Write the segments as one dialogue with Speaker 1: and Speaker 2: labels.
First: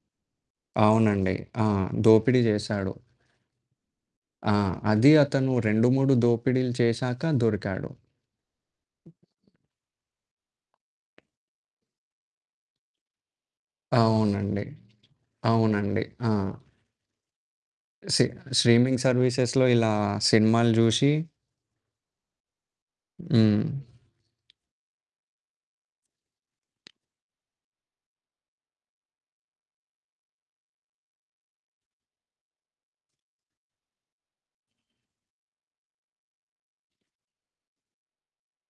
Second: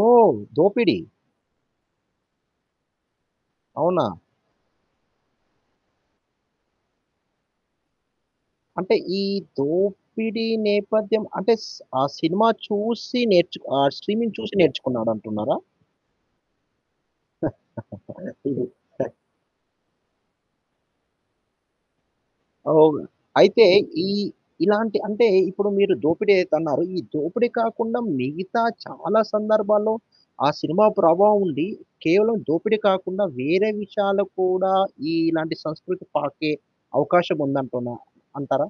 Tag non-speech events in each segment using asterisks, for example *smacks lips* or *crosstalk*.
Speaker 1: ఓహ్! దోపిడి.
Speaker 2: అవునండి. ఆ! దోపిడి జేశాడు.
Speaker 1: అవునా!
Speaker 2: ఆ! అది అతను 2, 3 దోపిడీలు చేశాక దొరికాడు.
Speaker 1: అంటే ఈ దోపిడి నేపథ్యం అంటే స్ ఆ సినిమా చూసి నేర్చు ఆ స్ట్రీమింగ్ చూసి
Speaker 2: అవునండి.
Speaker 1: నేర్చుకున్నాడంటున్నారా?
Speaker 2: అవునండి. ఆ! సి
Speaker 1: *chuckles* ఇది.
Speaker 2: స్ట్రీమింగ్ సర్వీసెస్‌లో ఇలా సినిమాలు జూసి
Speaker 1: అవును.
Speaker 2: హ్మ్.
Speaker 1: అయితే ఈ ఇలాంటి అంటే ఇప్పుడు మీరు దోపిడి అయితే అన్నారు. ఈ దోపిడి కాకుండా మిగతా చాలా సందర్భాల్లో ఆ సినిమా ప్రభావం ఉండి, కేవలం దోపిడి కాకుండా వేరే విషయాలు కూడా ఈ ఇలాంటి సంస్కృతి పాకే అవకాశం ఉందంటున్నా అంటారా?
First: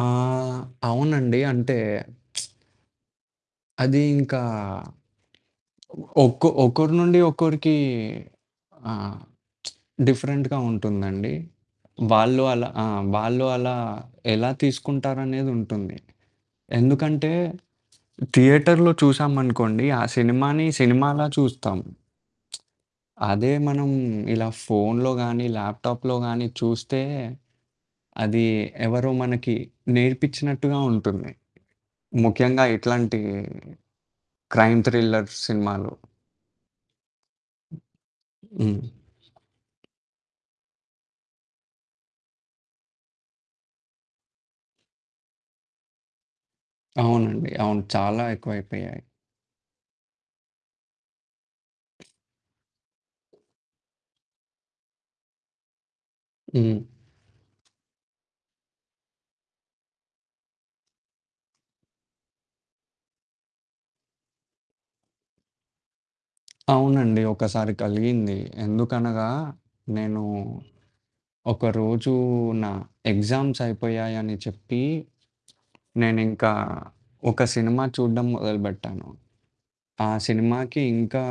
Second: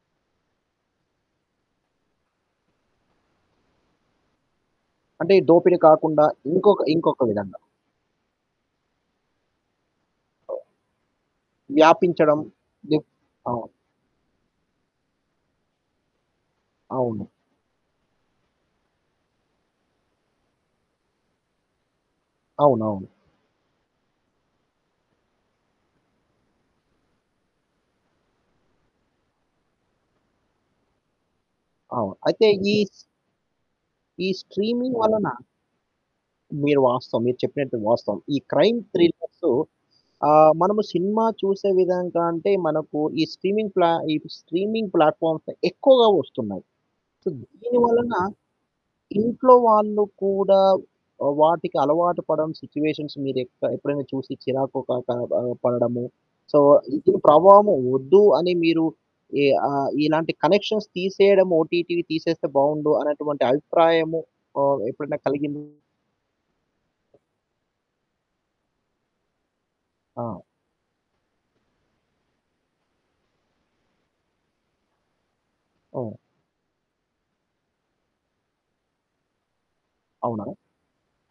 Speaker 2: ఆహ్, అవునండి. అంటే *smacks lips* అదీ ఇంకా
Speaker 1: అంటే దోపిడి కాకుండా
Speaker 2: ఒక్క
Speaker 1: ఇంకొక
Speaker 2: ఒకరి నుండి
Speaker 1: ఇంకొక విధంగా.
Speaker 2: ఒక్కరికి ఆ *smacks lips*
Speaker 1: ఆ!
Speaker 2: డిఫరెంట్‌గా ఉంటుందండి.
Speaker 1: వ్యాపించడం.
Speaker 2: వాళ్ళు అలా ఆ!
Speaker 1: జ
Speaker 2: వాళ్ళు
Speaker 1: ఆ!
Speaker 2: అలా ఎలా తీసుకుంటారనేదుంటుంది.
Speaker 1: అవును.
Speaker 2: ఎందుకంటే థియేటర్‌లో చూసామనుకోండి. ఆ సినిమాని సినిమాల చూస్తాం. *smacks lips*
Speaker 1: అవునవును.
Speaker 2: అదే మనం ఇలా ఫోన్‌లో గాని, ల్యాప్‌టాప్‌లో గాని, చూస్తే అది ఎవరో మనకి నేర్పిచ్చినట్టుగా ఉంటుంది.
Speaker 1: అవును. అయితే
Speaker 2: ముఖ్యంగా
Speaker 1: ఈ...
Speaker 2: ఇట్లాంటి,
Speaker 1: ఈ
Speaker 2: క్రైమ్
Speaker 1: స్ట్రీమింగ్ వలన
Speaker 2: థ్రిలర్ సినిమాలు.
Speaker 1: మీరు వాస్తవం మీరు చెప్పినట్టు వాస్తవం. ఈ
Speaker 2: హ్మ్.
Speaker 1: క్రైమ్
Speaker 2: హ్మ్.
Speaker 1: థ్రిల్లర్స్ ఆ! మనము సినిమా చూసే విధంగా అంటే మనకు ఈ స్ట్రీమింగ్ ప్లా ఈ స్ట్రీమింగ్ ప్లాట్‌ఫామ్స్ ఎక్కువగా ఒస్తున్నాయి. సొ
Speaker 2: అవునండి. అవును.
Speaker 1: దీనివలన
Speaker 2: చాలా ఎక్కువైపోయాయి.
Speaker 1: ఇంట్లో వాళ్ళు కూడా ఆహ్, వాటికలవాటు పడం సిచ్యుయేషన్స్ మీరు ఎక్క ఎప్పుడైనా చూసి చిరాకు కా క ఆహ్, పడడము. సో
Speaker 2: హ్మ్.
Speaker 1: ఇటిని ప్రభావం ఒద్దు అని మీరు ఈ ఆహ్, ఇలాంటి కనెక్షన్స్ తీసేయడం ఓటీటీవి తీసేస్తే బావుండు అన్నటువంటి అభిప్రాయము ఆహ్, ఎప్పుడైనా కలిగిింది?
Speaker 2: అవునండి. ఒక్కసారి కలిగింది. ఎందుకనగా. నేను
Speaker 1: ఆ!
Speaker 2: ఒకరోజు నా ఎగ్జామ్స్ అయిపోయాయని చెప్పి,
Speaker 1: ఓహ్!
Speaker 2: నేనింకా ఒక సినిమా చూడ్డం మొదలుబెట్టాను. ఆ
Speaker 1: అవునా!
Speaker 2: సినిమాకి ఇంకా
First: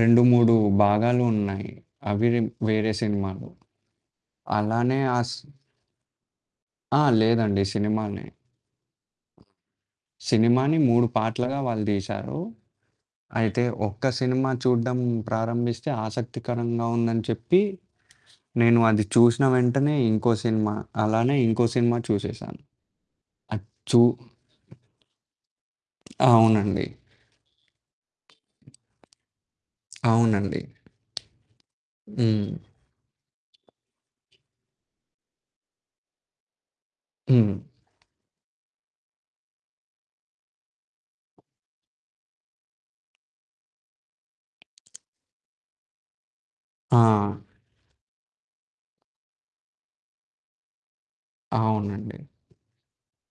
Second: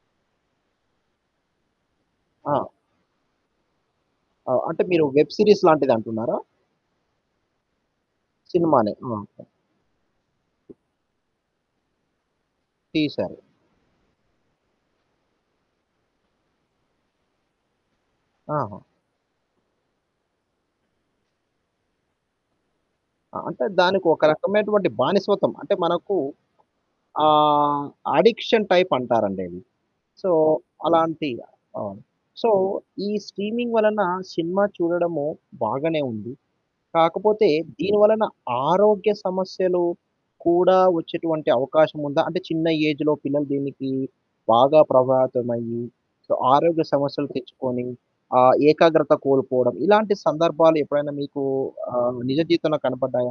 Speaker 2: 2, 3 భాగాలున్నాయి. అవిరి
Speaker 1: ఆ!
Speaker 2: వేరే సినిమాలు.
Speaker 1: ఆ! అంటే
Speaker 2: అలానే
Speaker 1: మీరు వెబ్
Speaker 2: ఆస్
Speaker 1: సీరీస్ లాంటిదంటున్నారా?
Speaker 2: ఆ! లేదండి సినిమానే.
Speaker 1: సినిమానే. ఓకె.
Speaker 2: సినిమాని 3 పార్ట్లుగా వాళ్ళు దీశారు.
Speaker 1: తీసారు.
Speaker 2: అయితే ఒక్క సినిమా చూడడం ప్రారంభిస్తే ఆసక్తికరంగా ఉందని చెప్పి. నేను
Speaker 1: ఆహా!
Speaker 2: అది చూశిన వెంటనే ఇంకో సినిమా, అలానే ఇంకో సినిమా చూసేసాను.
Speaker 1: ఆ! అంటే
Speaker 2: అచ్చు
Speaker 1: దానికొక రకమైనటువంటి బానిస్వతం అంటే మనకు
Speaker 2: అవునండి.
Speaker 1: ఆహ్, అడిక్షన్ టైప్ అంటారండది. సో,
Speaker 2: అవునండి.
Speaker 1: అలాంటి అవును. సో,
Speaker 2: హ్మ్.
Speaker 1: ఈ స్ట్రీమింగ్ వలన సినిమా చూడడము బాగానే ఉంది. కాకపోతే
Speaker 2: హ్మ్.
Speaker 1: దీనివలన ఆరోగ్య సమస్యలు కూడా వచ్చేటువంటి అవకాశం ఉందా? అంటే చిన్న ఏజ్‌లో పిల్లలు దీనికి బాగా ప్రభావితమయ్యి. సో ఆరోగ్య సమస్యలు
Speaker 2: ఆ!
Speaker 1: తెచ్చుకొని. ఆ ఏకాగ్రత కోల్పోవడం. ఇలాంటి సందర్భాలెప్పుడైనా మీకు
Speaker 2: అవునండి.
Speaker 1: ఆహ్, నిజ జీవితంలో కనపడ్డాయా?